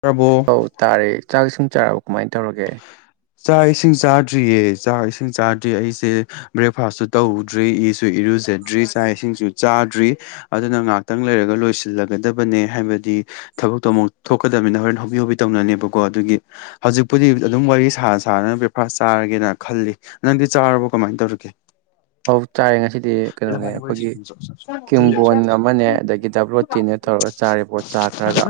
ꯄ꯭ꯔꯕꯣ ꯑꯧ ꯇꯥꯔꯦ ꯆꯥꯛ ꯏꯁꯤꯡ ꯆꯥꯔꯕ ꯀꯃꯥꯏꯅ ꯇꯧꯔꯒꯦ ꯆꯥꯛ ꯏꯁꯤꯡ ꯆꯥꯗ꯭ꯔꯤꯌꯦ ꯆꯥꯛ ꯏꯁꯤꯡ ꯆꯥꯗ꯭ꯔꯤ ꯑꯩꯁꯦ ꯕ꯭ꯔꯦꯛꯐꯥꯁꯁꯨ ꯇꯧꯗ꯭ꯔꯤ ꯏꯁꯨ ꯏꯔꯨꯖꯗ꯭ꯔꯤ ꯆꯥꯛ ꯏꯁꯤꯡꯁꯨ ꯆꯥꯗ꯭ꯔꯤ ꯑꯗꯨꯅ ꯉꯥꯛꯇꯪ ꯂꯩꯔꯒ ꯂꯣꯏꯁꯤꯜꯂꯒꯗꯕꯅꯦ ꯍꯥꯏꯕꯗꯤ ꯊꯕꯛꯇꯣ ꯑꯃꯨꯛ ꯊꯣꯛꯀꯗꯝꯅꯤꯅ ꯍꯣꯔꯦꯟ ꯍꯣꯕꯦ ꯍꯣꯕꯦ ꯇꯧꯅꯅꯦꯕꯀꯣ ꯑꯗꯨꯒꯤ ꯍꯧꯖꯤꯛꯄꯨꯗꯤ ꯑꯗꯨꯝ ꯋꯥꯔꯤ ꯁꯥ ꯁꯥꯅ ꯕ꯭ꯔꯦꯛꯐꯥꯁ ꯆꯥꯔꯒꯦꯅ ꯈꯜꯂꯤ ꯅꯪꯗꯤ ꯆꯥꯔꯕꯣ ꯀꯃꯥꯏꯅ ꯇꯧꯔꯒꯦ ꯑꯧ ꯆꯥꯏ ꯉꯁꯤꯗꯤ ꯀꯩꯅꯣꯅꯦ ꯑꯩꯈꯣꯏꯒꯤ ꯀꯤꯝꯕꯣꯟ ꯑꯃꯅꯦ ꯑꯗꯒꯤ ꯗꯕ꯭ꯂꯣꯇꯤꯅꯦ ꯇꯧꯔꯒ ꯆꯥꯔꯤꯕꯣ ꯆꯥ ꯈꯔꯒ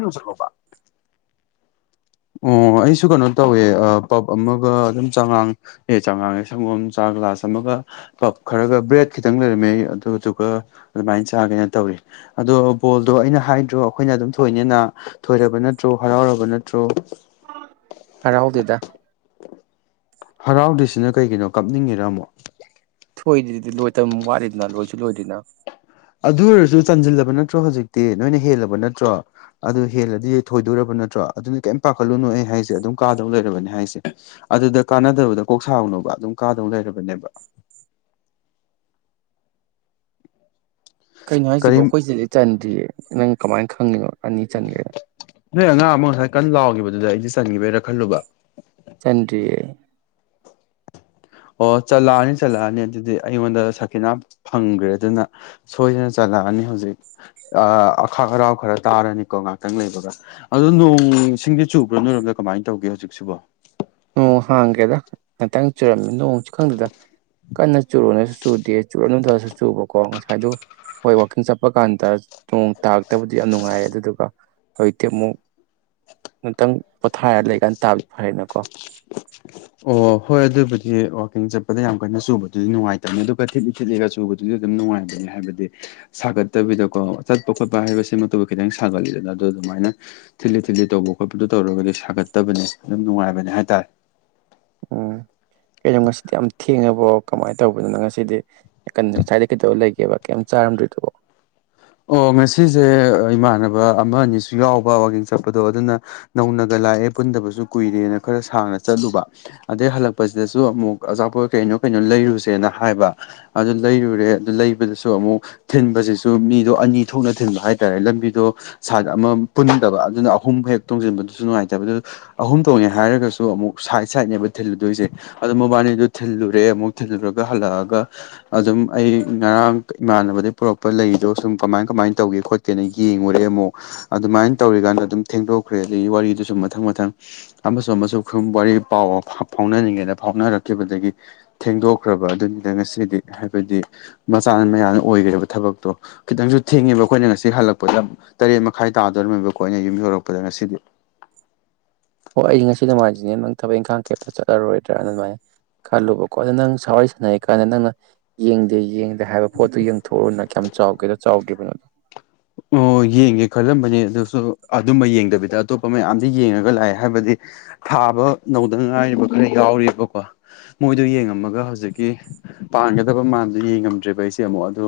ꯑꯣ ꯑꯩꯁꯨ ꯀꯩꯅꯣ ꯇꯧꯋꯦ ꯑ ꯄꯞ ꯑꯃꯒ ꯑꯗꯨꯝ ꯆꯉꯥꯡ ꯍꯦ ꯆꯥꯡꯉꯥꯡꯉꯦ ꯁꯪꯒꯣꯝ ꯆꯥ ꯒ꯭ꯂꯥꯁ ꯑꯃꯒ ꯄꯞ ꯈꯔꯒ ꯕ꯭ꯔꯦꯗ ꯈꯤꯇꯪ ꯂꯩꯔꯝꯃꯦ ꯑꯗꯨꯗꯨꯒ ꯑꯗꯨꯃꯥꯏꯅ ꯆꯥꯒꯦꯅ ꯇꯧꯔꯤ ꯑꯗꯣ ꯕꯣꯜꯗꯣ ꯑꯩꯅ ꯍꯥꯏꯗ꯭ꯔꯣ ꯑꯩꯈꯣꯏꯅ ꯑꯗꯨꯝ ꯊꯣꯏꯅꯦꯅ ꯊꯣꯏꯔꯕ ꯅꯠꯇ꯭ꯔꯣ ꯍꯔꯥꯎꯔꯕ ꯅꯠ ꯇ꯭ꯔꯣ ꯍꯔꯥꯎꯗꯦꯗ ꯍꯔꯥꯎꯗꯤꯁꯤꯅ ꯀꯩꯒꯤꯅꯣ ꯀꯞꯅꯤꯡꯉꯤꯔꯥ ꯑꯃꯨꯛ ꯊꯣꯏꯗ꯭ꯔꯤꯗꯤ ꯂꯣꯏꯇꯝ ꯋꯥꯠꯂꯤꯗꯅ ꯂꯣꯏꯁꯨ ꯂꯣꯏꯔꯤꯗꯅ ꯑꯗꯨ ꯑꯣꯏꯔꯁꯨ ꯆꯟꯁꯤꯜꯂꯕ ꯅꯠꯇ꯭ꯔꯣ ꯍꯧꯖꯤꯛꯇꯤ ꯅꯣꯏꯅ ꯍꯦꯜꯂꯕ ꯅꯠꯇ꯭ꯔꯣ ꯑꯗꯨ ꯍꯦꯜꯂꯗꯤ ꯊꯣꯏꯗꯣꯔꯕ ꯅꯠꯇ꯭ꯔꯣ ꯑꯗꯨꯅ ꯀꯔꯤꯝ ꯄꯥꯈꯠꯂꯨꯅꯨ ꯑꯩ ꯍꯥꯏꯁꯦ ꯑꯗꯨꯝ ꯀꯥꯗꯧ ꯂꯩꯔꯕꯅꯦ ꯍꯥꯏꯁꯦ ꯑꯗꯨꯗ ꯀꯥꯟꯅꯗꯕꯗ ꯀꯣꯛꯁꯥꯎꯅꯣꯕ ꯑꯗꯨꯝ ꯀꯥꯗꯧ ꯂꯩꯔꯕꯅꯦꯕ ꯀꯩꯅꯣ ꯍꯥꯏꯁꯤꯕꯣ ꯀꯔꯤꯝ ꯑꯩꯈꯣꯏ ꯁꯤꯗꯤ ꯆꯟꯗ꯭ꯔꯤꯌꯦ ꯅꯪ ꯀꯃꯥꯏꯅ ꯈꯪꯉꯤꯅꯣ ꯑꯅꯤ ꯆꯟꯒ꯭ꯔꯦ ꯅꯣꯏ ꯑꯉꯥꯡ ꯑꯃ ꯉꯁꯥꯏ ꯀꯟꯅ ꯂꯥꯎꯈꯤꯕꯗꯨꯗ ꯑꯩꯗꯤ ꯆꯟꯈꯤꯕꯩꯔ ꯈꯜꯂꯨꯕ ꯆꯟꯗ꯭ꯔꯤꯌꯦ ꯑꯣ ꯆꯠꯂꯛꯑꯅꯤ ꯆꯠꯂꯛꯑꯅꯤ ꯑꯗꯨꯗꯤ ꯑꯩꯉꯣꯟꯗ ꯁꯈꯤꯅꯥ ꯐꯪꯈ꯭ꯔꯦ ꯑꯗꯨꯅ ꯁꯣꯏꯗꯅ ꯆꯠꯂꯛꯑꯅꯤ ꯍꯧꯖꯤꯛ ꯑꯥ ꯑꯈꯥꯛ ꯑꯔꯥꯎ ꯈꯔ ꯇꯥꯔꯅꯤꯀꯣ ꯉꯥꯏꯍꯥꯛꯇꯪ ꯂꯩꯕꯒ ꯑꯗꯣ ꯅꯣꯡ ꯁꯤꯡꯗꯤ ꯆꯨꯕ꯭ꯔꯣ ꯅꯣꯏꯔꯣꯝꯗ ꯀꯃꯥꯏꯅ ꯇꯧꯒꯦ ꯍꯧꯖꯤꯛꯁꯤꯕꯣ ꯅꯣꯡ ꯍꯥꯡꯒꯦꯗ ꯉꯥꯛꯇꯪ ꯆꯨꯔꯝꯃꯤ ꯅꯣꯡꯁꯨ ꯈꯪꯗꯗ ꯀꯟꯅ ꯆꯨꯔꯣꯅꯁꯨ ꯆꯨꯗꯦ ꯆꯨꯔꯅꯨꯗꯔꯁꯨ ꯆꯨꯕꯀꯣ ꯉꯁꯥꯏꯗꯨ ꯍꯣꯏ ꯋꯥꯛꯀꯤꯡ ꯆꯠꯄ ꯀꯥꯟꯗ ꯅꯣꯡ ꯇꯥꯔꯛꯇꯕꯨꯗꯤ ꯌꯥꯝ ꯅꯨꯡꯉꯥꯏꯌꯦ ꯑꯗꯨꯗꯨꯒ ꯍꯧꯖꯤꯛꯇꯤ ꯑꯃꯨꯛ ꯉꯇꯪ ꯄꯣꯊꯥꯔ ꯂꯩꯀꯥꯟ ꯇꯥꯕ ꯐꯔꯦꯅꯀꯣ ꯑꯣ ꯍꯣꯏ ꯑꯗꯨꯕꯨꯗꯤ ꯋꯥꯋꯀꯤꯡ ꯆꯠꯄꯗ ꯌꯥꯝ ꯀꯟꯅ ꯆꯨꯕꯗꯨꯗꯤ ꯅꯨꯡꯉꯥꯏꯇꯕꯅꯤ ꯑꯗꯨꯒ ꯊꯂꯤ ꯊꯤꯠꯂꯤꯒ ꯆꯨꯕꯗꯨꯁꯨ ꯑꯗꯨꯝ ꯅꯨꯡꯉꯥꯏꯕꯅꯤ ꯍꯥꯏꯕꯗꯤ ꯁꯥꯒꯠꯇꯕꯤꯗꯀꯣ ꯆꯠꯄ ꯈꯣꯠꯄ ꯍꯥꯏꯕꯁꯤꯃꯛꯇꯗ ꯈꯤꯇꯪ ꯁꯥꯒꯠꯂꯤꯗꯅ ꯑꯗꯨꯗꯣ ꯑꯗꯨꯃꯥꯏꯅ ꯊꯤꯠꯂꯤ ꯊꯤꯠꯂꯤ ꯇꯧꯕ ꯈꯣꯠꯄꯗꯣ ꯇꯧꯔꯒꯗꯤ ꯁꯥꯒꯠꯇꯕꯅꯤ ꯑꯗꯨꯝ ꯅꯨꯡꯉꯥꯏꯕꯅꯦ ꯍꯥꯏꯇꯥꯔꯦ ꯎꯝ ꯀꯩꯅꯣ ꯉꯁꯤꯗꯤ ꯌꯥꯝ ꯊꯦꯡꯉꯕꯣ ꯀꯃꯥꯏꯅ ꯇꯧꯕꯅꯤꯅ ꯉꯁꯤꯗꯤ ꯀꯩꯅꯣ ꯉꯁꯥꯏꯗ ꯀꯩꯗꯧꯕ ꯂꯩꯒꯦꯕ ꯀꯩꯝ ꯆꯥꯔꯝꯗꯣꯏꯗꯨꯕꯣ ꯑꯣ ꯉꯁꯤꯁꯦ ꯏꯃꯥꯟꯅꯕ ꯑꯃ ꯑꯅꯤꯁꯨ ꯌꯥꯎꯕ ꯋꯥꯌꯦꯡ ꯆꯠꯄꯗꯣ ꯑꯗꯨꯅ ꯅꯧꯅꯒ ꯂꯥꯛꯑꯦ ꯄꯨꯟꯗꯕꯁꯨ ꯀꯨꯏꯔꯦꯅ ꯈꯔ ꯁꯥꯡꯅ ꯆꯠꯂꯨꯕ ꯑꯗꯩ ꯍꯜꯂꯛꯄꯁꯤꯗꯁꯨ ꯑꯃꯨꯛ ꯑꯆꯥꯄꯣꯠ ꯀꯩꯅꯣ ꯀꯩꯅꯣ ꯂꯩꯔꯨꯁꯦꯅ ꯍꯥꯏꯕ ꯑꯗꯨ ꯂꯩꯔꯨꯔꯦ ꯑꯗꯨ ꯂꯩꯕꯗꯁꯨ ꯑꯃꯨꯛ ꯊꯤꯟꯕꯁꯤꯁꯨ ꯃꯤ ꯑꯅꯤ ꯊꯣꯛꯅ ꯊꯤꯟꯕ ꯍꯥꯏꯇꯥꯔꯦ ꯂꯝꯕꯤꯗꯣ ꯁꯠ ꯑꯃ ꯄꯨꯟꯗꯕ ꯑꯗꯨꯅ ꯑꯍꯨꯝ ꯍꯦꯛ ꯇꯣꯡꯁꯤꯟꯕꯗꯨꯁꯨ ꯅꯨꯡꯉꯥꯏꯇꯕ ꯑꯗꯨ ꯑꯍꯨꯝ ꯇꯧꯅꯦ ꯍꯥꯏꯔꯒꯁꯨ ꯑꯃꯨꯛ ꯁꯥꯏꯠ ꯁꯥꯏꯠꯅꯦꯕ ꯊꯤꯜꯂꯨꯗꯣꯏꯁꯦ ꯑꯗꯨ ꯃꯕꯥꯅꯤꯗꯨ ꯊꯤꯜꯂꯨꯔꯦ ꯑꯃꯨꯛ ꯊꯤꯜꯂꯨꯔꯒ ꯍꯜꯂꯛꯑꯒ ꯑꯗꯨꯝ ꯑꯩ ꯉꯔꯥꯡ ꯏꯃꯥꯟꯅꯕꯗꯒꯤ ꯄꯨꯔꯛꯄ ꯂꯩꯗꯣ ꯁꯨꯝ ꯀꯃꯥꯏ ꯀꯃꯥꯏꯅ ꯇꯧꯒꯦ ꯈꯣꯠꯀꯦꯅ ꯌꯦꯡꯉꯨꯔꯦ ꯑꯃꯨꯛ ꯑꯗꯨꯃꯥꯏꯅ ꯇꯧꯔꯤꯀꯥꯟꯗ ꯑꯗꯨꯝ ꯊꯦꯡꯗꯣꯛꯈ꯭ꯔꯦ ꯑꯗꯨꯒꯤ ꯋꯥꯔꯤꯗꯨꯁꯨ ꯃꯊꯪ ꯃꯊꯪ ꯑꯃꯁꯨ ꯑꯃꯁꯨ ꯋꯥꯔꯤ ꯄꯥꯎ ꯐꯥꯎꯅꯔꯤꯉꯩꯗ ꯐꯥꯎꯅꯔꯛꯈꯤꯕꯗꯒꯤ ꯊꯦꯡꯗꯣꯛꯈ꯭ꯔꯕ ꯑꯗꯨꯅꯤꯅ ꯉꯁꯤꯗꯤ ꯍꯥꯏꯕꯗꯤ ꯃꯆꯥꯅ ꯃꯌꯥꯝꯅ ꯑꯣꯏꯈ꯭ꯔꯦꯕ ꯊꯕꯛꯇꯣ ꯈꯤꯇꯪꯁꯨ ꯊꯤꯡꯉꯦꯕ ꯑꯩꯈꯣꯏꯅ ꯉꯁꯤ ꯍꯜꯂꯛꯄꯗ ꯇꯔꯦꯠ ꯃꯈꯥꯏ ꯇꯥꯗꯧꯔꯤꯝꯃꯦꯕꯀꯣ ꯑꯩꯅ ꯌꯨꯝ ꯌꯧꯔꯛꯄꯗ ꯉꯁꯤꯗꯤ ꯍꯣꯏ ꯑꯩꯗꯤ ꯉꯁꯤ ꯅꯨꯡꯉꯥꯏꯁꯤꯅꯦ ꯅꯪ ꯊꯕꯛ ꯏꯪꯈꯥꯡ ꯀꯦꯞꯇ ꯆꯠꯂꯔꯣꯏꯗ꯭ꯔꯥ ꯑꯗꯨꯃꯥꯏꯅ ꯈꯜꯂꯨꯕꯀꯣ ꯑꯗꯨ ꯅꯪ ꯁꯋꯥꯔꯤ ꯁꯥꯟꯅꯔꯤꯀꯥꯟꯗ ꯅꯪꯅ ꯌꯦꯡꯗꯦ ꯌꯦꯡꯗꯦ ꯍꯥꯏꯕ ꯄꯣꯠꯇꯨ ꯌꯦꯡꯊꯣꯛꯎꯨꯅ ꯀꯌꯥꯝ ꯆꯥꯎꯒꯦꯗꯣ ꯆꯥꯎꯗ꯭ꯔꯤꯕꯅꯣꯗꯣ [inaudible] ꯑꯣ ꯌꯦꯡꯒꯦ ꯈꯜꯂꯝꯕꯅꯦ ꯑꯗꯨꯁꯨ ꯑꯗꯨꯝꯕ ꯌꯦꯡꯗꯕꯤꯗ ꯑꯇꯣꯞꯄ ꯃꯌꯥꯝꯗꯤ ꯌꯦꯡꯉꯒ ꯂꯥꯛꯑꯦ ꯍꯥꯏꯕꯗꯤ ꯊꯥꯕ ꯅꯧꯗ ꯉꯥꯏꯔꯤꯕ ꯈꯔ ꯌꯥꯎꯔꯤꯕꯀꯣ ꯃꯣꯏꯗꯣ ꯌꯦꯡꯉꯝꯃꯒ ꯍꯧꯖꯤꯛꯀꯤ ꯄꯥꯟꯒꯗꯕ ꯃꯥꯟꯗꯣ ꯌꯦꯡꯉꯝꯗ꯭ꯔꯦꯕ ꯑꯩꯁꯦ ꯑꯃꯨꯛ ꯑꯗ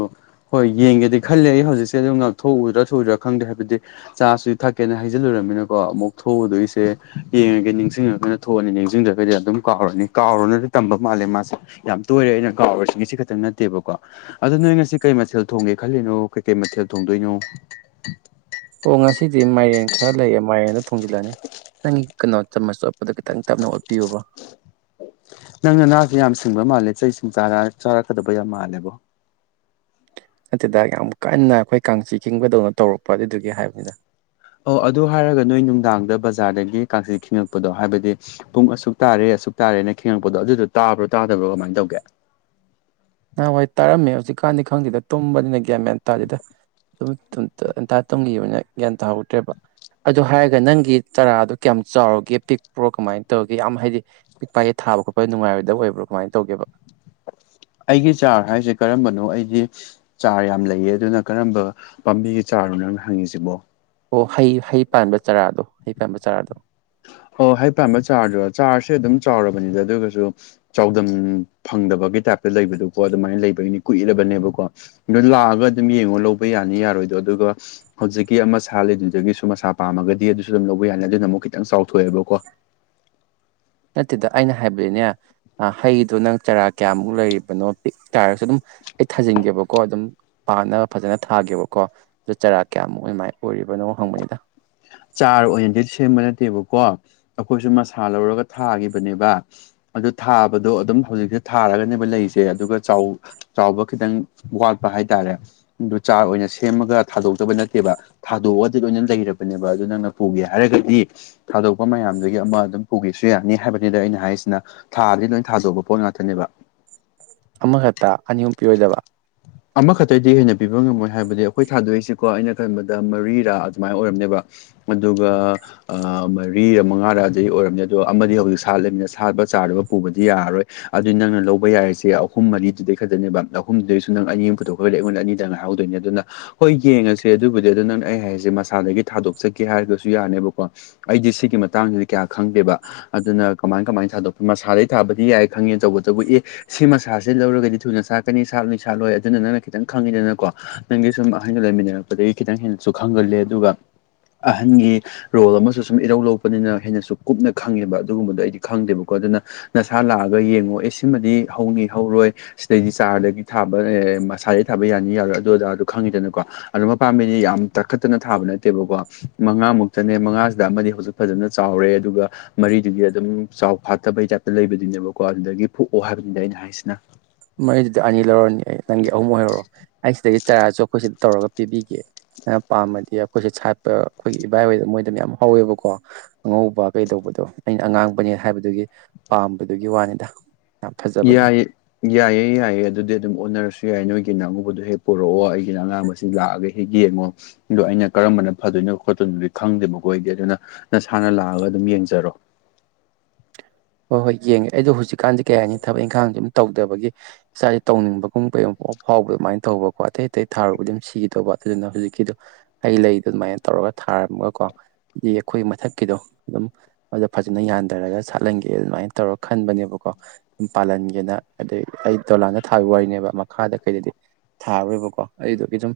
ꯍꯣꯏ ꯌꯦꯡꯒꯦꯗꯤ ꯈꯜꯂꯦ ꯑꯩ ꯍꯧꯖꯤꯛꯁꯦ ꯑꯗꯨꯝ ꯊꯣꯛꯎꯗ꯭ꯔꯥ ꯁꯨꯗ꯭ꯔꯥ ꯈꯪꯗꯦ ꯍꯥꯏꯕꯗꯤ ꯆꯥꯁꯨ ꯊꯛꯀꯦꯅ ꯍꯩꯖꯤꯜꯂꯨꯨꯔꯃꯤꯅꯀꯣ ꯑꯃꯨꯛ ꯊ ꯊꯣꯛꯎꯗꯣꯏꯁꯦ ꯌꯦꯡꯉꯒ ꯅꯤꯡꯁꯤꯡꯉꯅꯤꯅ ꯊꯣꯛꯑꯅꯤ ꯅꯤꯡꯁꯤꯡꯗ꯭ꯔꯒꯗꯤ ꯑꯗꯨꯝ ꯀꯥꯎꯔꯅꯤ ꯀꯥꯎꯔꯅꯗꯤ ꯇꯝꯕ ꯃꯥꯜꯂꯦ ꯃꯥꯁꯦ ꯌꯥꯝ ꯇꯣꯏꯔꯦ ꯑꯩꯅ ꯀꯒꯥꯎꯔꯁꯤꯡꯁꯤ ꯈꯛꯇꯪ ꯅꯠꯇꯦꯕꯀꯣ ꯑꯗ ꯅꯣꯏ ꯉꯁꯤ ꯀꯩ ꯃꯊꯦꯜ ꯊꯣꯡꯒꯦ ꯈꯜꯂꯤꯅꯣ ꯀꯩꯀꯩ ꯃꯊꯦꯜ ꯊꯣꯡꯗꯣꯏꯅꯣ ꯑꯣ ꯉꯁꯤꯗꯤ ꯃꯥꯏꯔꯦꯟ ꯈꯔ ꯂꯩꯌꯦ ꯃꯥꯏꯔꯦꯟꯗ ꯊꯣꯡꯖꯤꯜꯂꯅꯤ ꯅꯪꯒꯤ ꯀꯩꯅꯣ ꯆꯃꯁ ꯑꯣꯠꯄꯗꯣ ꯈꯤꯇꯪ ꯇꯞꯅ ꯑꯣꯠꯄꯤꯌꯨꯕ ꯅꯪꯅ ꯅꯅꯥꯁꯦ ꯌꯥꯝ ꯁꯤꯡꯕ ꯃꯥꯜꯂꯦ ꯆꯩꯁꯤꯡ ꯆꯥꯔꯛꯀꯗꯕ ꯌꯥꯝ ꯃꯥꯜꯂꯦꯕꯣ ꯅꯠꯇꯦꯗ ꯌꯥꯝ ꯀꯟꯅ ꯑꯩꯈꯣꯏ ꯀꯥꯡꯆꯤ ꯤꯡꯕꯗꯧꯅ ꯇꯧꯔꯛꯄ ꯑꯗꯨꯏꯗꯨꯒꯤ ꯍꯥꯏꯕꯅꯤꯗ ꯑꯣ ꯑꯗꯨ ꯍꯥꯏꯔꯒ ꯅꯣꯏ ꯅꯨꯡꯗꯥꯡꯗ ꯕꯖꯥꯔꯗꯒꯤ ꯀꯥꯡꯛꯆꯠ ꯈꯤꯉꯛꯄꯗꯣ ꯍꯥꯏꯕꯗꯤ ꯄꯨꯡ ꯑꯁꯨꯛ ꯇꯥꯔꯦ ꯑꯁꯨꯛ ꯇꯥꯔꯦꯅ ꯈꯦꯡꯉꯛꯄꯗꯣ ꯑꯗꯨꯗꯣ ꯇꯥꯕ꯭ꯔꯣ ꯇꯥꯗꯕ꯭ꯔꯣ ꯀꯃꯥꯏꯅ ꯇꯧꯒꯦ ꯅꯍꯥꯟꯋꯥꯏ ꯇꯔꯝꯃꯦ ꯍꯧꯖꯤꯛꯀꯥꯟꯗꯤ ꯈꯪꯗꯦꯗ ꯇꯨꯝꯕꯅꯤꯅ ꯒꯋꯥꯟ ꯃꯦꯟ ꯇꯥꯗꯦꯗ ꯑꯗꯨꯟꯇꯥ ꯇꯨꯝꯒꯤꯕꯅ ꯒ꯭ꯌꯥꯟ ꯇꯥꯍꯧꯗ꯭ꯔꯦꯕ ꯑꯗꯨꯗ ꯍꯥꯏꯔꯒ ꯅꯪꯒꯤ ꯆꯔꯥꯗꯣ ꯀꯌꯥꯝ ꯆꯥꯎꯔꯒꯦ ꯄꯤꯛꯄ꯭ꯔꯣ ꯀꯃꯥꯏꯅ ꯇꯧꯒꯦ ꯌꯥꯝ ꯍꯥꯏꯗꯤ ꯄꯛ ꯄꯥꯏꯑ ꯊꯕ ꯈꯣꯠꯄ ꯉꯥꯏꯔꯣꯏꯕ ꯑꯣꯏꯕ꯭ꯔꯣ ꯀꯃꯥꯏꯅ ꯇꯧꯦꯕ ꯑꯩꯒꯤ ꯆꯥꯔ ꯍꯥꯏꯁꯦ ꯀꯔꯝꯕꯅꯣ ꯑꯩꯗꯤ ꯆꯥꯔ ꯌꯥꯝ ꯂꯩꯌꯦ ꯑꯗꯨꯅ ꯀꯔꯝꯕ ꯄꯥꯝꯕꯤꯒꯤ ꯆꯥꯔꯅꯣ ꯅꯪꯅ ꯍꯪꯉꯤꯁꯤꯕꯣ ꯑꯣ ꯍꯩ ꯍꯩ ꯄꯥꯟꯕ ꯆꯔꯥꯗꯣ ꯍꯩ ꯄꯥꯟꯕ ꯆꯔꯥꯗꯣ ꯑꯣ ꯍꯥꯏ ꯄꯥꯝꯕ ꯆꯥꯔꯖꯗꯣ ꯆꯥꯔꯖꯁꯦ ꯑꯗꯨꯝ ꯆꯥꯎꯔꯕꯅꯤꯗ ꯑꯗꯨꯒꯁꯨ ꯆꯗꯝ ꯐꯪꯗꯕꯒꯤ ꯇꯥꯏꯞꯇ ꯂꯩꯕꯗꯨꯣꯀꯣ ꯑꯗꯨꯃꯥꯏꯅ ꯂꯩꯕꯒꯤꯅꯤ ꯀꯨꯏꯔꯕꯅꯦꯕꯀꯣ ꯑꯗꯨ ꯂꯥꯛꯑꯒ ꯑꯗꯨꯝ ꯌꯦꯡꯉꯣ ꯂꯧꯕ ꯌꯥꯅꯤ ꯌꯥꯔꯣꯏꯗꯣ ꯑꯗꯨꯒ ꯍꯧꯖꯤꯛꯀꯤ ꯑꯃ ꯁꯥ ꯂꯩꯗꯨꯗꯒꯤꯁꯨ ꯃꯁꯥ ꯄꯥꯝꯃꯒꯗꯤ ꯑꯗꯨꯁꯨ ꯑꯗꯨꯝ ꯂꯧꯕ ꯌꯥꯅꯤ ꯑꯗꯨꯅ ꯑꯃꯨꯛ ꯈꯤꯇꯪ ꯆꯥꯎꯊꯣꯛꯑꯦꯕꯀꯣ ꯅꯠꯇꯦꯗ ꯑꯩꯅ ꯍꯥꯏꯕꯗꯤꯅꯦ ꯍꯩꯗꯣ ꯅꯪ ꯆꯔꯥ ꯀꯌꯥꯃꯨꯛ ꯂꯩꯔꯤꯕꯅꯣ ꯄꯤꯛ ꯇꯥꯔꯁꯨ ꯑꯗꯨꯝ ꯑꯩ ꯊꯥꯖꯤꯟꯒꯦꯕꯀꯣ ꯑꯗꯨꯝ ꯄꯥꯛꯅ ꯐꯖꯥꯅ ꯊꯥꯒꯦꯕꯀꯣ ꯑꯗꫭ ꯆꯔꯥ ꯀꯌꯥꯃꯨꯛ ꯑꯗꯨꯃꯥꯏꯅ ꯑꯣꯏꯔꯤꯕꯅꯣ ꯍꯪꯕꯅꯤꯗ ꯆꯥꯔ ꯑꯣꯏꯅꯗꯤ ꯁꯦꯝꯕ ꯅꯠꯇꯦꯕꯀꯣ ꯑꯩꯈꯣꯏꯁꯨ ꯃꯁꯥ ꯂꯧꯔꯒ ꯊꯥꯈꯤꯕꯅꯦꯕ ꯑꯗꯨ ꯊꯥꯕꯗꯣ ꯑꯗꯨꯝ ꯍꯧꯖꯤꯛꯁꯦ ꯊꯥꯔꯒꯅꯦꯕ ꯂꯩꯁꯦ ꯑꯗꯨꯒ ꯆꯥꯎ ꯆꯥꯎꯕ ꯈꯤꯇꯪ ꯋꯥꯠꯄ ꯍꯥꯏꯇꯥꯔꯦ ꯑꯗꯨ ꯆꯥꯔ ꯑꯣꯏꯅ ꯁꯦꯝꯃꯒ ꯊꯥꯗꯣꯛꯇꯕ ꯅꯠꯇꯦꯕ ꯊꯥꯗꯣꯛꯑꯗꯤ ꯂꯣꯏꯅ ꯂꯩꯔꯕꯅꯦꯕ ꯑꯗꯨ ꯅꯪꯅ ꯄꯨꯒꯦ ꯍꯥꯏꯔꯒꯗꯤ ꯊꯥꯗꯣꯛꯄ ꯃꯌꯥꯝꯗꯨꯒꯤ ꯑꯃ ꯑꯗꯨꯝ ꯄꯨꯒꯦꯁꯨ ꯌꯥꯅꯤ ꯍꯥꯏꯕꯅꯤꯗ ꯑꯩꯅ ꯍꯥꯏꯁꯤꯅ ꯊꯥꯗꯤ ꯂꯣꯏ ꯊꯥꯗꯣꯛꯄ ꯄꯣꯠ ꯉꯥꯛꯇꯅꯦꯕ ꯑꯃꯈꯛꯇ ꯑꯅꯤ ꯑꯍꯨꯝ ꯄꯤꯔꫭꯏꯗꯕ ꯑꯃꯈꯛꯇꯗꯤ ꯍꯦꯟꯅ ꯄꯤꯕ ꯉꯝꯃꯣꯏ ꯍꯥꯏꯕꯗꯤ ꯑꯩꯈꯣꯏ ꯊꯥꯗꯣꯛꯏꯁꯤꯀꯣ ꯑꯩꯅ ꯈꯟꯕꯗ ꯃꯔꯤꯔꯥ ꯑꯗꯨꯃꯥꯏꯅ ꯑꯣꯏꯔꯝꯅꯦꯕ ꯑꯗꯨꯒ ꯑꯥ ꯃꯔꯤꯔ ꯃꯉꯥꯔꯗꯤ ꯑꯣꯏꯔꯝꯅꯤ ꯑꯗꯣ ꯑꯃꯗꯤ ꯍꯧꯖꯤꯛ ꯁꯥꯠꯂꯤꯕꯅꯤꯅ ꯁꯥꯠꯄ ꯆꯥꯔꯗꯨꯒ ꯄꯨꯕꯗꯤ ꯌꯥꯔꯔꯣꯏ ꯑꯗꯨ ꯅꯪꯅ ꯂꯧꯕ ꯌꯥꯔꯤꯁꯦ ꯑꯍꯨꯝ ꯃꯔꯤꯗꯨꯗꯤ ꯈꯛ ꯑꯗꯨꯅꯦꯕ ꯑꯍꯨꯝꯗꯩꯁꯨ ꯅꯪ ꯑꯅꯤ ꯑꯃ ꯄꯨꯊꯣꯛꯈ꯭ꯔꯗꯤ ꯑꯩꯉꯣꯟꯗ ꯑꯅꯤꯗꯪ ꯉꯥꯏꯍꯧꯗꯣꯏꯅꯦ ꯑꯗꯨꯅ ꯍꯣꯏ ꯌꯦꯡꯉꯁꯦ ꯑꯗꯨꯕꯨꯗꯤ ꯑꯗꯣ ꯅꯪꯅ ꯑꯩ ꯍꯥꯏꯁꯦ ꯃꯁꯥꯗꯒꯤ ꯊꯥꯗꯣꯛꯆꯒꯦ ꯍꯥꯏꯔꯒꯁꯨ ꯌꯥꯅꯦꯕꯀꯣ ꯑꯩꯗꯤ ꯁꯤꯒꯤ ꯃꯇꯥꯡꯁꯤꯗꯤ ꯀꯌꯥ ꯈꯪꯗꯦꯕ ꯑꯗꯨꯅ ꯀꯃꯥꯏ ꯀꯃꯥꯏ ꯊꯥꯗꯣꯛꯇꯨꯏ ꯃꯁꯥꯗꯩ ꯊꯥꯕꯗꯤ ꯌꯥꯏ ꯈꯪꯉꯦ ꯇꯧꯕꯇꯕꯨ ꯑꯦ ꯁꯤ ꯃꯁꯥꯁꯦ ꯂꯧꯔꯒꯗꯤ ꯊꯨꯅ ꯁꯥꯥꯛꯀꯅꯤ ꯁꯥꯠꯂꯅꯤ ꯁꯥꯠꯂꯣꯏ ꯑꯗꯨꯅ ꯅꯪꯅ ꯈꯤꯇꯪ ꯈꯪꯉꯤꯗꯅꯀꯣ ꯅꯪꯒꯤ ꯁꯨꯝ ꯑꯍꯒ ꯂꯩꯃꯤꯟꯅꯔꯛꯄꯗꯒꯤ ꯈꯤꯇꯪ ꯍꯦꯟꯅꯁꯨ ꯈꯪꯒꯂꯦ ꯑꯗꯨꯒ ꯑꯍꯟꯒꯤ ꯔꯣꯜ ꯑꯃꯁꯨ ꯁꯨꯝ ꯏꯔꯧ ꯂꯧꯕꯅꯤꯅ ꯍꯦꯟꯅꯁꯨ ꯀꯨꯞꯅ ꯈꯪꯉꯦꯕ ꯑꯗꯨꯒꯨꯝꯕꯗꯣ ꯑꯩꯗꯤ ꯈꯪꯗꯦꯕꯀꯣ ꯑꯗꯨꯅ ꯅꯁꯥ ꯂꯥꯛꯑꯒ ꯌꯦꯡꯉꯣ ꯑꯦ ꯁꯤꯃꯗꯤ ꯍꯧꯅꯤ ꯍꯧꯔꯣꯏ ꯁꯤꯗꯩꯗꯤ ꯆꯥꯔꯗꯒꯤ ꯊꯥꯕ ꯃꯁꯥꯗꯩ ꯊꯥꯕ ꯌꯥꯅꯤ ꯌꯥꯔꯣꯏ ꯑꯗꯨ ꯑꯗꯥ ꯈꯪꯉꯤꯗꯅꯀꯣ ꯑꯗꯨ ꯃꯄꯥꯝꯕꯤꯗꯤ ꯌꯥꯝ ꯇꯛꯈꯠꯇꯅ ꯊꯥꯕ ꯅꯠꯇꯦꯕꯀꯣ ꯃꯉꯥ ꯃꯨꯛꯇꯅꯦ ꯃꯉꯥꯁꯤꯗ ꯑꯃꯗꯤ ꯍꯧꯖꯤꯛ ꯐꯖꯅ ꯆꯥꯎꯔꯦ ꯑꯗꯨꯒ ꯃꯔꯤꯗꯨꯗꯤ ꯑꯗꯨꯝ ꯆꯥꯎ ꯐꯥꯠꯇꯕꯩ ꯇꯥꯏꯞꯇ ꯂꯩꯕꯗꯨꯅꯦꯕꯀꯣ ꯑꯗꯨꯗꯒꯤ ꯄꯣꯛꯑꯣ ꯍꯥꯏꯕꯅꯤꯗ ꯑꯩꯅ ꯍꯥꯏꯁꯤꯅ ꯃꯔꯤꯗꯨꯗꯒꯤ ꯑꯅꯤ ꯂꯧꯔꯅꯤ ꯑꯩ ꯅꯪꯒꯤ ꯑꯍꯨꯝ ꯑꯣꯏꯍꯩꯔꫭ ꯑꯩ ꯁꯤꯗꯒꯤ ꯆꯔꯥꯁꯨ ꯑꯩꯈꯣꯏ ꯁꯤꯗ ꯇꯧꯔꯒ ꯄꯤꯕꯤꯒꯦ ꯅꯪ ꯄꯥꯝꯃꯗꯤ ꯑꯩꯈꯣꯏꯁꯦ ꯁꯥꯠꯄ ꯑꯩꯈꯣꯏꯒꯤ ꯏꯕꯥꯏ ꯍꯣꯏꯗ ꯃꯣꯏꯗ ꯃꯌꯥꯝ ꯍꯧꯋꯦꯕꯀꯣ ꯑꯉꯧꯕ ꯀꯩꯗꯧꯕꯗꯣ ꯑꯩꯅ ꯑꯉꯥꯡꯕꯅꯦ ꯍꯥꯏꯕꯗꯨꯒꯤ ꯄꯥꯝꯕꯗꯨꯒꯤ ꯋꯥꯅꯤꯗ ꯌꯥꯝ ꯐꯖꯕꯗꯣ ꯌꯥꯏꯌꯦ ꯌꯥꯏꯌꯦ ꯌꯥꯏꯌꯦ ꯑꯗꯨꯗꯤ ꯑꯗꯨꯝ ꯑꯣꯟꯅꯔꯁꯨ ꯌꯥꯏ ꯅꯣꯏꯒꯤꯅ ꯑꯉꯨꯕꯗꯣ ꯍꯦꯛ ꯄꯨꯔꯛꯑꯣ ꯑꯩꯒꯤꯅ ꯑꯉꯥꯡꯕꯁꯤ ꯂꯥꯛꯑꯒꯦ ꯍꯦꯛ ꯌꯦꯡꯉꯣ ꯑꯗꯣ ꯑꯩꯅ ꯀꯔꯝꯕꯅ ꯐꯗꯣꯏꯅꯣ ꯈꯣꯠꯇꯣꯏꯅꯣꯗꯤ ꯈꯪꯗꯦꯕꯈꯣꯏꯗꯤ ꯑꯗꯨꯅ ꯅꯁꯥꯅ ꯂꯥꯛꯑꯒ ꯑꯗꯨꯝ ꯌꯦꯡꯖꯔꯣ ꯍꯣꯏ ꯍꯣꯏ ꯌꯦꯡꯉꯦ ꯑꯩꯗꯣ ꯍꯧꯖꯤꯛꯀꯥꯟꯗꯤ ꯀꯌꯥ ꯍꯥꯏꯅꯤ ꯊꯕꯛ ꯏꯪꯈꯥꯡꯁꯦ ꯑꯃꯇꯥ ꯇꯧꯗꯕꯒꯤ ꯏꯁꯥꯁꯦ ꯇꯧꯅꯤꯡꯕꯒꯨꯝ [unintelligible] ꯐꯥꯎꯕ ꯑꯗꯨꯃꯥꯏꯅ ꯇꯧꯕꯀꯣ ꯑꯇꯩ ꯑꯇꯩ ꯊꯥꯔꯨꯕ ꯑꯗꯨꯝ ꯁꯤꯒꯦ ꯇꯧꯕ ꯑꯗꯨꯅ ꯍꯧꯖꯤꯛꯀꯤꯗꯣ ꯑꯩ ꯂꯩꯗꯣ ꯑꯗꯨꯃꯥꯏꯅ ꯇꯧꯔꯒ ꯊꯥꯔꯝꯃꯒꯀꯣ ꯗꯤ ꯑꯩꯈꯣꯏ ꯃꯊꯛꯀꯤꯗꯣ ꯑꯗꯨꯝ ꯑꯗ ꯐꯖꯅ ꯌꯥꯟꯊꯔꯒ ꯁꯥꯠꯍꯟꯒꯦ ꯑꯦ ꯑꯗꯨꯃꯥꯏꯅ ꯇꯧꯔ ꯈꯟꯕꯅꯦꯕꯀꯣ ꯄꯥꯜꯍꯟꯒꯦꯅ ꯑꯗꯩ ꯑꯩ ꯗꯣꯂꯥꯟꯗ ꯊꯥꯕ ꯋꯥꯔꯤꯅꯦꯕ ꯃꯈꯥꯗ ꯀꯩꯗꯗꯤ ꯊꯥꯔ ꯔꯣꯏꯕꯀꯣ ꯑꯩꯗꫭ ꯏꯗꯨꯝ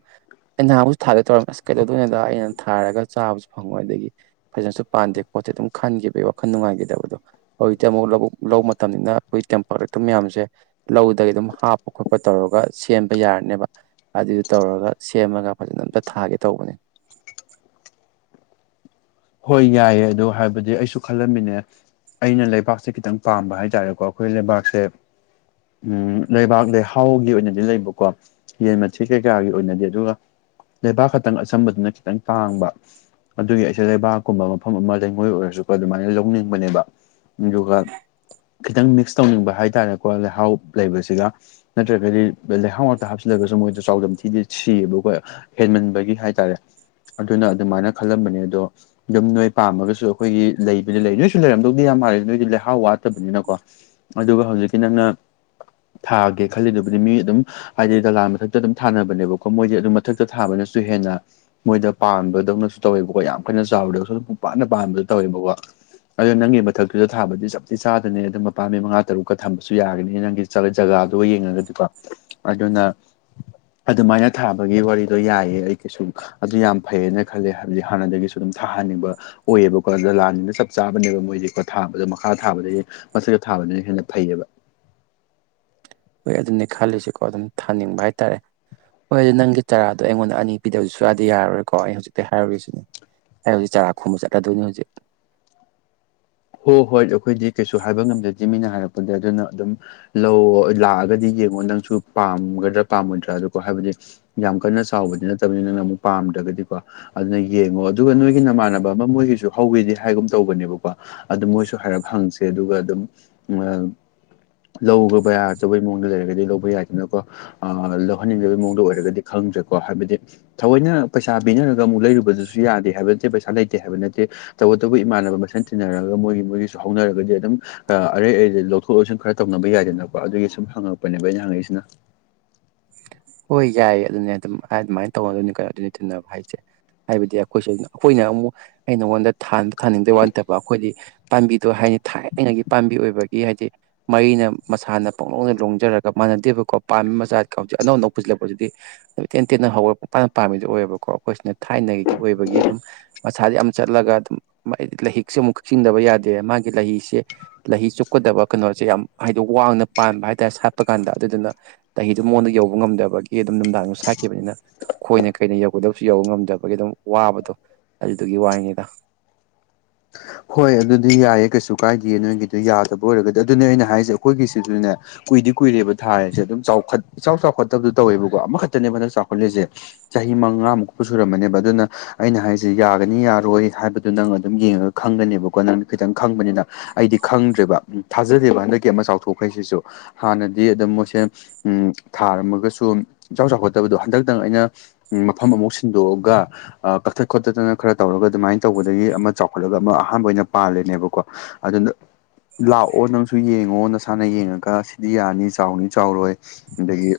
ꯑꯩ ꯅꯍꯥꯟꯃꯨꯛꯁꯨ ꯊꯥꯗ ꯇꯧꯔꯝꯃꯦ ꯑꯁ ꯀꯩꯗꯧꯗꯣꯏꯅꫭꯗ ꯑꯩꯅ ꯊꯥꯔꯒ ꯆꯥꯕꯁꯨ ꯐꯪꯉꯣꯏ ꯑꯗꯥꯒꯤ ꯐꯖꯅꯁꯨ ꯄꯥꯟꯗꯦ ꯄꯣꯠꯁꯦ ꯑꯗꯨꯝ ꯈꯟꯈꯤꯕꯒꯤ ꯋꯥꯈꯜ ꯅꯨꯡꯉꯥꯏꯈꯤꯗꯕꯗꯣ ꯍꯧꯖꯤꯛꯇꯤ ꯑꯃꯨꯛ ꯂꯧꯕꯛ ꯂꯧꯕ ꯃꯇꯝꯅꯤꯅ ꯑꯩꯈꯣꯏ ꯇꯦꯝꯄꯥꯔꯦꯛꯇꯔ ꯃꯌꯥꯝꯁꯦ ꯂꯧꯗꯒꯤ ꯑꯗꯨꯝ ꯍꯥꯞꯄ ꯈꯣꯠꯄ ꯇꯧꯔꯒ ꯁꯦꯝꯕ ꯌꯥꯔꯅꯦꯕ ꯑꯗꯨꯗꯨ ꯇꯧꯔꯒ ꯁꯦꯝꯃꯒ ꯐꯖꯅ ꯑꯝꯇ ꯊꯥꯒꯦ ꯇꯧꯕꯅꯦ ꯍꯣꯏ ꯌꯥꯏꯌꯦ ꯑꯗ ꯍꯥꯏꯕꯗꯤ ꯑꯩꯁꯨ ꯈꯜꯂꯝꯃꯤꯅꯦ ꯑꯩꯅ ꯂꯩꯕꯥꯛꯁꯦ ꯈꯤꯇꯪ ꯄꯥꯝꯕ ꯍꯥꯏꯇꯥꯥꯔꯦꯀꯣ ꯑꯩꯈꯣꯏ ꯂꯩꯕꯥꯛꯁꯦ ꯎꯝ ꯂꯩꯕꯥꯛ ꯂꯩꯍꯥꯎꯒꯤ ꯑꯣꯏꯅꯗꯤ ꯂꯩꯕꯀꯣ ꯌꯦꯟ ꯃꯊ ꯀꯩꯀꯥꯒꯤ ꯑꯣꯏꯅꯗꯤ ꯑꯗꯨꯒ ꯂꯩꯕꯥꯛ ꯈꯛꯇꯪ ꯑꯆꯝꯕꯗꯨꯅ ꯈꯤꯇꯪ ꯇꯥꯡꯕ ꯑꯗꯨꯒꯤ ꯑꯩ ꯁꯤ ꯂꯩꯕꯥꯛꯀꯨꯝꯕ ꯃꯐꯝ ꯑꯃ ꯂꯩꯉꯣꯏ ꯑꯣꯏꯔꯁꯨ ꯑꯗꯨꯃꯥꯏꯅ ꯂꯧꯅꯤꯡꯕꯅꯦꯕ ꯑꯗꯨꯒ ꯈꯤꯇꯪ ꯃꯤꯛꯁ ꯇꯧꯅꯤꯡꯕ ꯍꯥꯏꯇꯥꯔꯦꯀꯣ ꯂꯩꯍꯥꯎ ꯂꯩꯕꯁꯤꯒ ꯅꯠꯇ꯭ꯔꯒꯗꯤ ꯂꯩꯍꯥꯎꯃꯇ ꯍꯥꯞꯆꯤꯜꯂꯒꯁꯨ ꯃꯣꯏꯗ ꯆꯥꯎꯗꯝ ꯊꯤꯗꯣꯏ ꯁꯤꯌꯦꯕ ꯑꯩꯈꯣꯏ ꯍꯦꯟꯃꯟꯕꯒꯤ ꯍꯥꯏꯇꯥꯔꯦ ꯑꯗꯨꯅ ꯑꯗꯨꯃꯥꯏꯅ ꯈꯜꯂꯝꯕꯅꯦ ꯑꯗꯣ ꯑꯗꯨꯝ ꯅꯣꯏ ꯄꯥꯝꯃꯒꯁꯨ ꯑꯩꯈꯣꯏꯒꯤ ꯂꯩꯕꯗꯤ ꯂꯩ ꯅꯣꯏꯁꯨ ꯂꯩꯔꯝꯗꯧꯗꯤ ꯌꯥꯝ ꯍꯔꯦ ꯅꯣꯏꯗꯤ ꯂꯩꯍꯥꯎ ꯋꯥꯠꯇꯕꯅꯤꯅꯀꯣ ꯑꯗꯨꯒ ꯍꯧꯖꯤꯛꯀꯤ ꯅꯪꯅ ꯊꯥꯒꯦ ꯈꯜꯂꯤꯗꯨꯕꯨꯗꯤ ꯃꯤ ꯑꯗꯨꯝ ꯍꯥꯏꯗꯤ ꯗꯂꯥ ꯃꯊꯛꯇ ꯑꯗꯨꯝ ꯊꯥꯅꯕꯅꯦꯕꯀꯣ ꯃꯣꯏꯗꯤꯦ ꯑꯗꯨꯝ ꯃꯊꯛꯇ ꯊꯥꯕꯅꯁꯨ ꯍꯦꯟꯅ ꯃꯣꯏꯗ ꯄꯥꯟꯕꯗꯧꯅꯁꯨ ꯇꯧꯋꯦꯕꯀꯣ ꯌꯥꯝ ꯀꯟꯅ ꯆꯥꯎꯔꯨꯗꯧꯁꯨ ꯑꯗꯨꯝꯨꯡ ꯄꯥꯅ ꯄꯥꯟꯕꯥꯗꯣ ꯇꯧꯋꯦꯕꯀꯣ ꯑꯗꯨꯣ ꯅꯪꯒꯤ ꯃꯊꯛꯇꯨꯗ ꯊꯥꯕꯗꯤ ꯆꯞꯇꯤ ꯆꯥꯗꯅꯦ ꯑ ꯑꯗꯨꯝ ꯃꯄꯥ ꯃꯤ ꯃꯉꯥ ꯇꯔꯨꯛꯀ ꯊꯝꯕꯁꯨ ꯌꯥꯒꯅꯤ ꯅꯪꯒꯤ ꯆꯠꯂ ꯖꯒꯥꯗꯨꯒ ꯌꯦꯡꯉꯒꯗꯤꯀꯣ ꯑꯗꯨꯅ ꯑꯗꯨꯃꯥꯏꯅ ꯊꯥꯕꯒꯤ ꯋꯥꯔꯤꯗꯣ ꯌꯥꯏꯑ ꯑꯩ ꯀꯩꯁꯨ ꯑꯗꯨ ꯌꯥꯝ ꯐꯩꯌꯦꯅ ꯈꯜꯂꯦ ꯍꯥꯏꯕꯗꯤ ꯍꯥꯟꯅꯗꯒꯤꯁꯨ ꯑꯗꯨꯝ ꯊꯥꯍꯟꯅꯤꯡꯕ ꯑꯣꯏꯌꯦꯕꯀꯣ ꯑꯗ ꯂꯥꯟꯅꯤꯅ ꯆꯞ ꯆꯥꯕꯅꯦꯕ ꯃꯣꯏꯁꯦꯀꯣ ꯊꯥꯕꯗꯣ ꯃꯈꯥ ꯊꯥꯕꯗꯒꯤ ꯃꯊꯛꯀ ꯊꯥꯕꯅꯤꯅ ꯍꯦꯟꯅ ꯐꯩꯌꯦꯕ ꯍꯣꯏ ꯑꯗꯨꯅꯤ ꯈꯜꯂꯤꯁꯤꯀꯣ ꯑꯗꯨꯝ ꯊꯥꯅꯤꯡꯕ ꯍꯥꯏꯇꯥꯔꯦ ꯍꯣꯏ ꯑꯗꯨ ꯅꯪꯒꯤ ꯆꯔꯥꯗꯣ ꯑꯩꯉꯣꯟꯗ ꯑꯅꯤ ꯄꯤꯗꯕꯁꯨ ꯌꯥꯗꯤ ꯌꯥꯔꯔꯣꯏꯀꯣ ꯑꯩ ꯍꯧꯖꯤꯛꯇꯤ ꯍꯥꯏꯔꯨꯔꯤꯁꯤꯅꯦ ꯑꯩ ꯍꯧꯖꯤꯛ ꯆꯔꯥ ꯈꯣꯝꯕ ꯆꯠꯂꯗꯣꯏꯅꯤ ꯍꯧꯖꯤꯛ ꯍꯣꯏ ꯍꯣꯏ ꯑꯩꯈꯣꯏꯗꯤ ꯀꯩꯁꯨ ꯍꯥꯏꯕ ꯉꯝꯗꯗꯦ ꯃꯤꯅ ꯍꯥꯏꯔꯛꯄꯗ ꯑꯗꯨꯅ ꯑꯗꯨꯝ ꯂꯧ ꯂꯥꯛꯑꯒꯗꯤ ꯌꯦꯡꯉꯣ ꯅꯪꯁꯨ ꯄꯥꯝꯒꯗ꯭ꯔꯥ ꯄꯥꯝꯃꯣꯏꯗ꯭ꯔꯥ ꯑꯗꯨꯣ ꯍꯥꯏꯕꯗꯤ ꯌꯥꯝ ꯀꯟꯅ ꯆꯥꯎꯕꯗꯤ ꯅꯠꯇꯕꯅꯤ ꯅꯪꯅ ꯑꯃꯨꯛ ꯄꯥꯝꯗ꯭ꯔꯒꯗꯤꯀꯣ ꯑꯗꯨꯅ ꯌꯦꯡꯉꯣ ꯑꯗꯨꯒ ꯅꯣꯏꯒꯤ ꯅꯃꯥꯟꯅꯕ ꯑꯃ ꯃꯣꯏꯒꯤꯁꯨ ꯍꯧꯋꯤꯗꯤ ꯍꯥꯏꯒꯨꯝ ꯇꯧꯕꯅꯦꯕꯀꯣ ꯑꯗꯨ ꯃꯣꯏꯁꯨ ꯍꯥꯏꯔꯞ ꯍꯪꯁꯦ ꯑꯗꯨꯒ ꯑꯗꯨꯝ ꯎ ꯂꯧꯈ꯭ꯔꯕ ꯌꯥ ꯑꯆꯧꯕꯩ ꯃꯑꯣꯡꯗ ꯂꯩꯔꯒꯗꯤ ꯂꯧꯕ ꯌꯥꯏꯗꯅꯀꯣ ꯑ ꯂꯧꯍꯟꯅꯤꯡꯗꯕꯩ ꯃꯑꯣꯡꯗ ꯑꯣꯏꯔꯒꯗꯤ ꯈꯪꯗ꯭ꯔꯦꯀꯣ ꯍꯥꯏꯕꯗꯤ ꯊꯑꯣꯏꯅ ꯄꯩꯁꯥ ꯄꯤꯅꯔꯒ ꯑꯃꯨꯛ ꯂꯩꯔꯨꯕꯗꯨꯁꯨ ꯌꯥꯗꯦ ꯍꯥꯏꯕ ꯅꯠꯇꯦ ꯄꯩꯁꯥ ꯂꯩꯇꯦ ꯍꯥꯏꯕ ꯅꯠꯇꯦ ꯇꯧꯕꯇꯕꯨ ꯏꯃꯥꯟꯅꯕ ꯃꯁꯦꯟ ꯇꯤꯟꯅꯔꯒ ꯃꯣꯏꯒꯤ ꯃꯣꯏꯒꯤꯁꯨ ꯍꯧꯅꯔꯒꯗꯤ ꯑꯗꯨꯝ ꯑꯔꯩ ꯂꯧꯊꯣꯛ ꯂꯧꯁꯤꯟ ꯈꯔ ꯇꯧꯅꯕ ꯌꯥꯏꯗꯅꯀꯣ ꯑꯗꯨꯒꯤ ꯁꯨꯝ ꯍꯪꯉꯛꯄꯅꯦꯕ ꯑꯩꯅ ꯍꯪꯉꯛꯏꯁꯤꯅ ꯍꯣꯏ ꯌꯥꯏꯌꯦ ꯑꯗꯨꯅꯦ ꯑꯗꯨꯝ ꯑꯗꯨꯃꯥꯏꯅ ꯇꯧꯅꯗꯣꯏꯅꯤ ꯀꯩꯅꯣ ꯑꯗꯨꯅꯤ ꯇꯤꯟꯅꯕ ꯍꯥꯏꯁꯦ ꯍꯥꯏꯕꯗꯤ ꯑꯩꯈꯣꯏꯁꯨ ꯑꯩꯈꯣꯏꯅ ꯑꯃꯨꯛ ꯑꯩ ꯅꯉꯣꯟꯗ ꯊꯥꯅꯤꯡꯗꯕ ꯋꯥ ꯅꯠꯇꯕ ꯑꯩꯈꯣꯏꯗꯤ ꯄꯥꯝꯕꯤꯗꯣ ꯍꯥꯏꯅꯤ ꯊꯥꯏꯅꯒꯤ ꯄꯥꯝꯕꯤ ꯑꯣꯏꯕꯒꯤ ꯍꯥꯏꯗꯤ ꯃꯩꯅ ꯃꯁꯥꯅ ꯄꯣꯛꯅꯧꯅ ꯂꯣꯡꯖꯔꯒ ꯃꯥꯟꯅꯗꯦꯕꯀꯣ ꯄꯥꯝꯃꯤ ꯃꯆꯥꯗ ꯀꯁꯦ ꯑꯅꯧ ꯑꯅꯧ ꯄꯨꯁꯤꯜꯂꯛꯄꯁꯤꯗꯤ ꯏ ꯇꯦꯟ ꯇꯦꯟꯅ ꯍꯧꯔꯒꯄꯥꯅ ꯄꯥꯝꯃꯤꯗꯨ ꯑꯣꯏꯌꯦꯕꯀꯣ ꯑꯩꯈꯣꯏꯁꯤꯅ ꯊꯥꯏꯅꯒꯤ ꯑꯣꯏꯕꯒꯤ ꯑꯗꯨꯝ ꯃꯁꯥꯗꯤ ꯌꯥꯝ ꯆꯠꯂꯒ ꯑꯗꯨꯝ ꯍꯥꯏꯗꯤ ꯂꯩꯍꯤꯛꯁꯦ ꯑꯃꯨꯛ ꯀꯛꯆꯤꯡꯗꯕ ꯌꯥꯗꯦ ꯃꯥꯒꯤ ꯂꯩꯁꯦ ꯂꯩꯍꯤ ꯆꯨꯞꯀꯗꯕ ꯀꯩꯅꯣꯁꯦ ꯌꯥꯝ ꯍꯥꯏꯗꯤ ꯋꯥꯡꯅ ꯄꯥꯟꯕ ꯍꯥꯏꯇꯥꯔꯦ ꯁꯥꯠꯄ ꯀꯥꯟꯗ ꯑꯗꯨꯗꯨꯅ [unintelligible] ꯃꯉꯣꯟꯗ ꯌꯧꯕ ꯉꯝꯗꯕꯒꯤ ꯑꯗꯨꯝ ꯅꯨꯡꯗꯥꯡꯁꯨ ꯁꯥꯈꯤꯕꯅꯤꯅ ꯈꯣꯏꯅ ꯀꯩꯅ ꯌꯧꯒꯗꯕꯁꯨ ꯌꯧꯕ ꯉꯝꯗꯕꯒꯤ ꯑꯗꯨꯝ ꯋꯥꯕꯗꯣ ꯑꯗꯨꯗꯨꯒꯤ ꯋꯥꯔꯤꯅꯤꯗ ꯍꯣꯏ ꯑꯗꯨꯗꯤ ꯌꯥꯏꯌꯦ ꯀꯩꯁꯨ ꯀꯥꯏꯗꯦ ꯅꯣꯏꯒꯤꯗꯣ ꯌꯥꯗꯕ ꯑꯣꯏꯔꯒꯗꯤ ꯑꯗꯨꯅꯦ ꯑꯩꯅ ꯍꯥꯏꯁꯦ ꯑꯩꯈꯣꯏꯒꯤꯁꯤꯗꯨꯅꯦ ꯀꯨꯏꯗꯤ ꯀꯨꯏꯔꯦꯕ ꯊꯥꯔꯁꯦ ꯑꯗꯨꯝ ꯆꯥꯎꯈꯠ ꯏꯆ ꯆꯥꯎꯈꯠꯇꯕꯗꯨ ꯇꯧꯋꯦꯕꯀꯣ ꯑꯃꯈꯛꯇꯅꯦꯕ ꯃꯟꯗꯛ ꯆꯥꯎꯈꯠꯂꯤꯁꯦ ꯆꯍꯤ ꯃꯉꯥꯃꯨꯛꯄꯨ ꯁꯨꯔꯃꯅꯦꯕ ꯑꯗꯨꯅ ꯑꯩꯅ ꯍꯥꯏꯔꯤꯁꯦ ꯌꯥꯒꯅꯤ ꯌꯥꯔꯣꯏ ꯍꯥꯏꯕꯗꯣ ꯅꯪ ꯑꯗꯨꯝ ꯌꯦꯡꯉꯒ ꯈꯪꯒꯅꯦꯕꯀꯣ ꯅꯪꯅ ꯈꯤꯇꯪ ꯈꯪꯕꯅꯤꯅ ꯑꯩꯗꯤ ꯈꯪꯗ꯭ꯔꯦꯕ ꯊꯥꯖꯗꯦꯕ ꯍꯟꯗꯛꯀꯤ ꯑꯃ ꯆꯥꯎꯊꯣꯛꯈ ꯍꯥꯏꯁꯤꯁꯨ ꯍꯥꯟꯅꯗꯤ ꯑꯗꯨꯝ ꯃꯣꯏꯁꯦ ꯎ ꯊꯥꯔꯝꯃꯒꯁꯨ ꯏꯆ ꯆꯥꯎꯈꯠꯇꯕꯗꯣ ꯍꯟꯗꯛꯇꯪ ꯑꯩꯅ ꯎ ꯃꯐꯝ ꯑꯃꯨꯛ ꯁꯤꯟꯗꯣꯛꯑꯒ ꯀꯛꯊꯠ ꯈꯣꯠꯇꯠꯇꯅ ꯈꯔ ꯇꯧꯔꯒ ꯑꯗꯨꯃꯥꯏꯅ ꯇꯧꯕꯗꯒꯤ ꯑꯃ ꯆꯥꯎ ꯈꯣꯠꯂꯒ ꯑꯃ ꯑꯍꯥꯟꯕ ꯑꯣꯏꯅ ꯄꯥꯜꯂꯦꯅꯦꯕꯀꯣ ꯑꯗꯨꯅ ꯂꯥꯛꯑꯣ ꯅꯪꯁꯨ ꯌꯦꯡꯉꯣ ꯅꯁꯥꯅ ꯌꯦꯡꯉꯒ ꯁꯤꯗꯤ ꯌꯥꯅꯤ ꯆꯥꯎꯅꯤ ꯆꯥꯎꯔꯣꯏ ꯑꯗꯒꯤ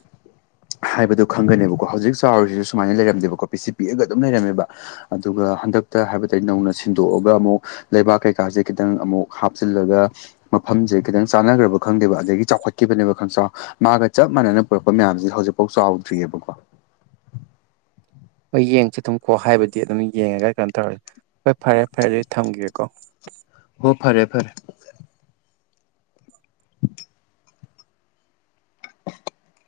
ꯍꯥꯏꯕꯗꯣ ꯈꯪꯒꯅꯦꯕꯀꯣ ꯍꯧꯖꯤꯛ ꯆꯥꯎꯔꯤꯁꯤꯁꯨ ꯁꯨꯃꯥꯏꯅ ꯂꯩꯔꯝꯗꯦꯕꯀꯣ ꯄꯤꯁꯤ ꯄꯤꯛꯒ ꯑꯗꯨꯝꯔꯝꯃꯦꯕ ꯑꯗꯨꯒ ꯍꯟꯗꯛꯇ ꯍꯥꯏꯕ ꯇꯥꯏ ꯅꯧꯅ ꯁꯤꯟ ꯍꯗꯣꯛꯑꯒ ꯑꯃꯨꯛ ꯂꯩꯕꯥꯛ ꯀꯩꯀꯥꯁꯦ ꯈꯤꯇꯪ ꯑꯃꯨꯛ ꯍꯥꯞꯆꯤꯜꯂꯒ ꯃꯐꯝꯁꯦ ꯈꯤꯇꯪ ꯆꯥꯟꯅꯈ꯭ꯔꯕ ꯈꯪꯗꯦꯕ ꯑꯗꯒꯤ ꯆꯥꯎꯈꯠꯈꯤꯕꯅꯦꯕ ꯈꯪꯁꯥ ꯃꯥꯒ ꯆꯞ ꯃꯥꯟꯅꯅ ꯄꯨꯔꯛꯄ ꯃꯌꯥꯝꯁꯤ ꯍꯧꯖꯤꯛꯐꯥꯎ ꯆꯥꯎꯗ꯭ꯔꯤꯑꯕꯀꯣ ꯍꯣꯏ ꯌꯦꯡꯁꯤ ꯑꯗꯨꯝ ꯀꯣ ꯍꯥꯏꯕꯗꯤ ꯑꯗꯨꯝ ꯌꯦꯡꯉꯒ ꯀꯩꯅꯣ ꯇꯧꯔꯁꯤꯦ ꯍꯣꯏ ꯐꯔꯦ ꯐꯔꯦ ꯑꯗꯨꯗꯤ ꯊꯝꯒꯦꯀꯣ ꯍ ꯐꯔꯦ ꯐꯔꯦ [unintelligible] [unintelligible]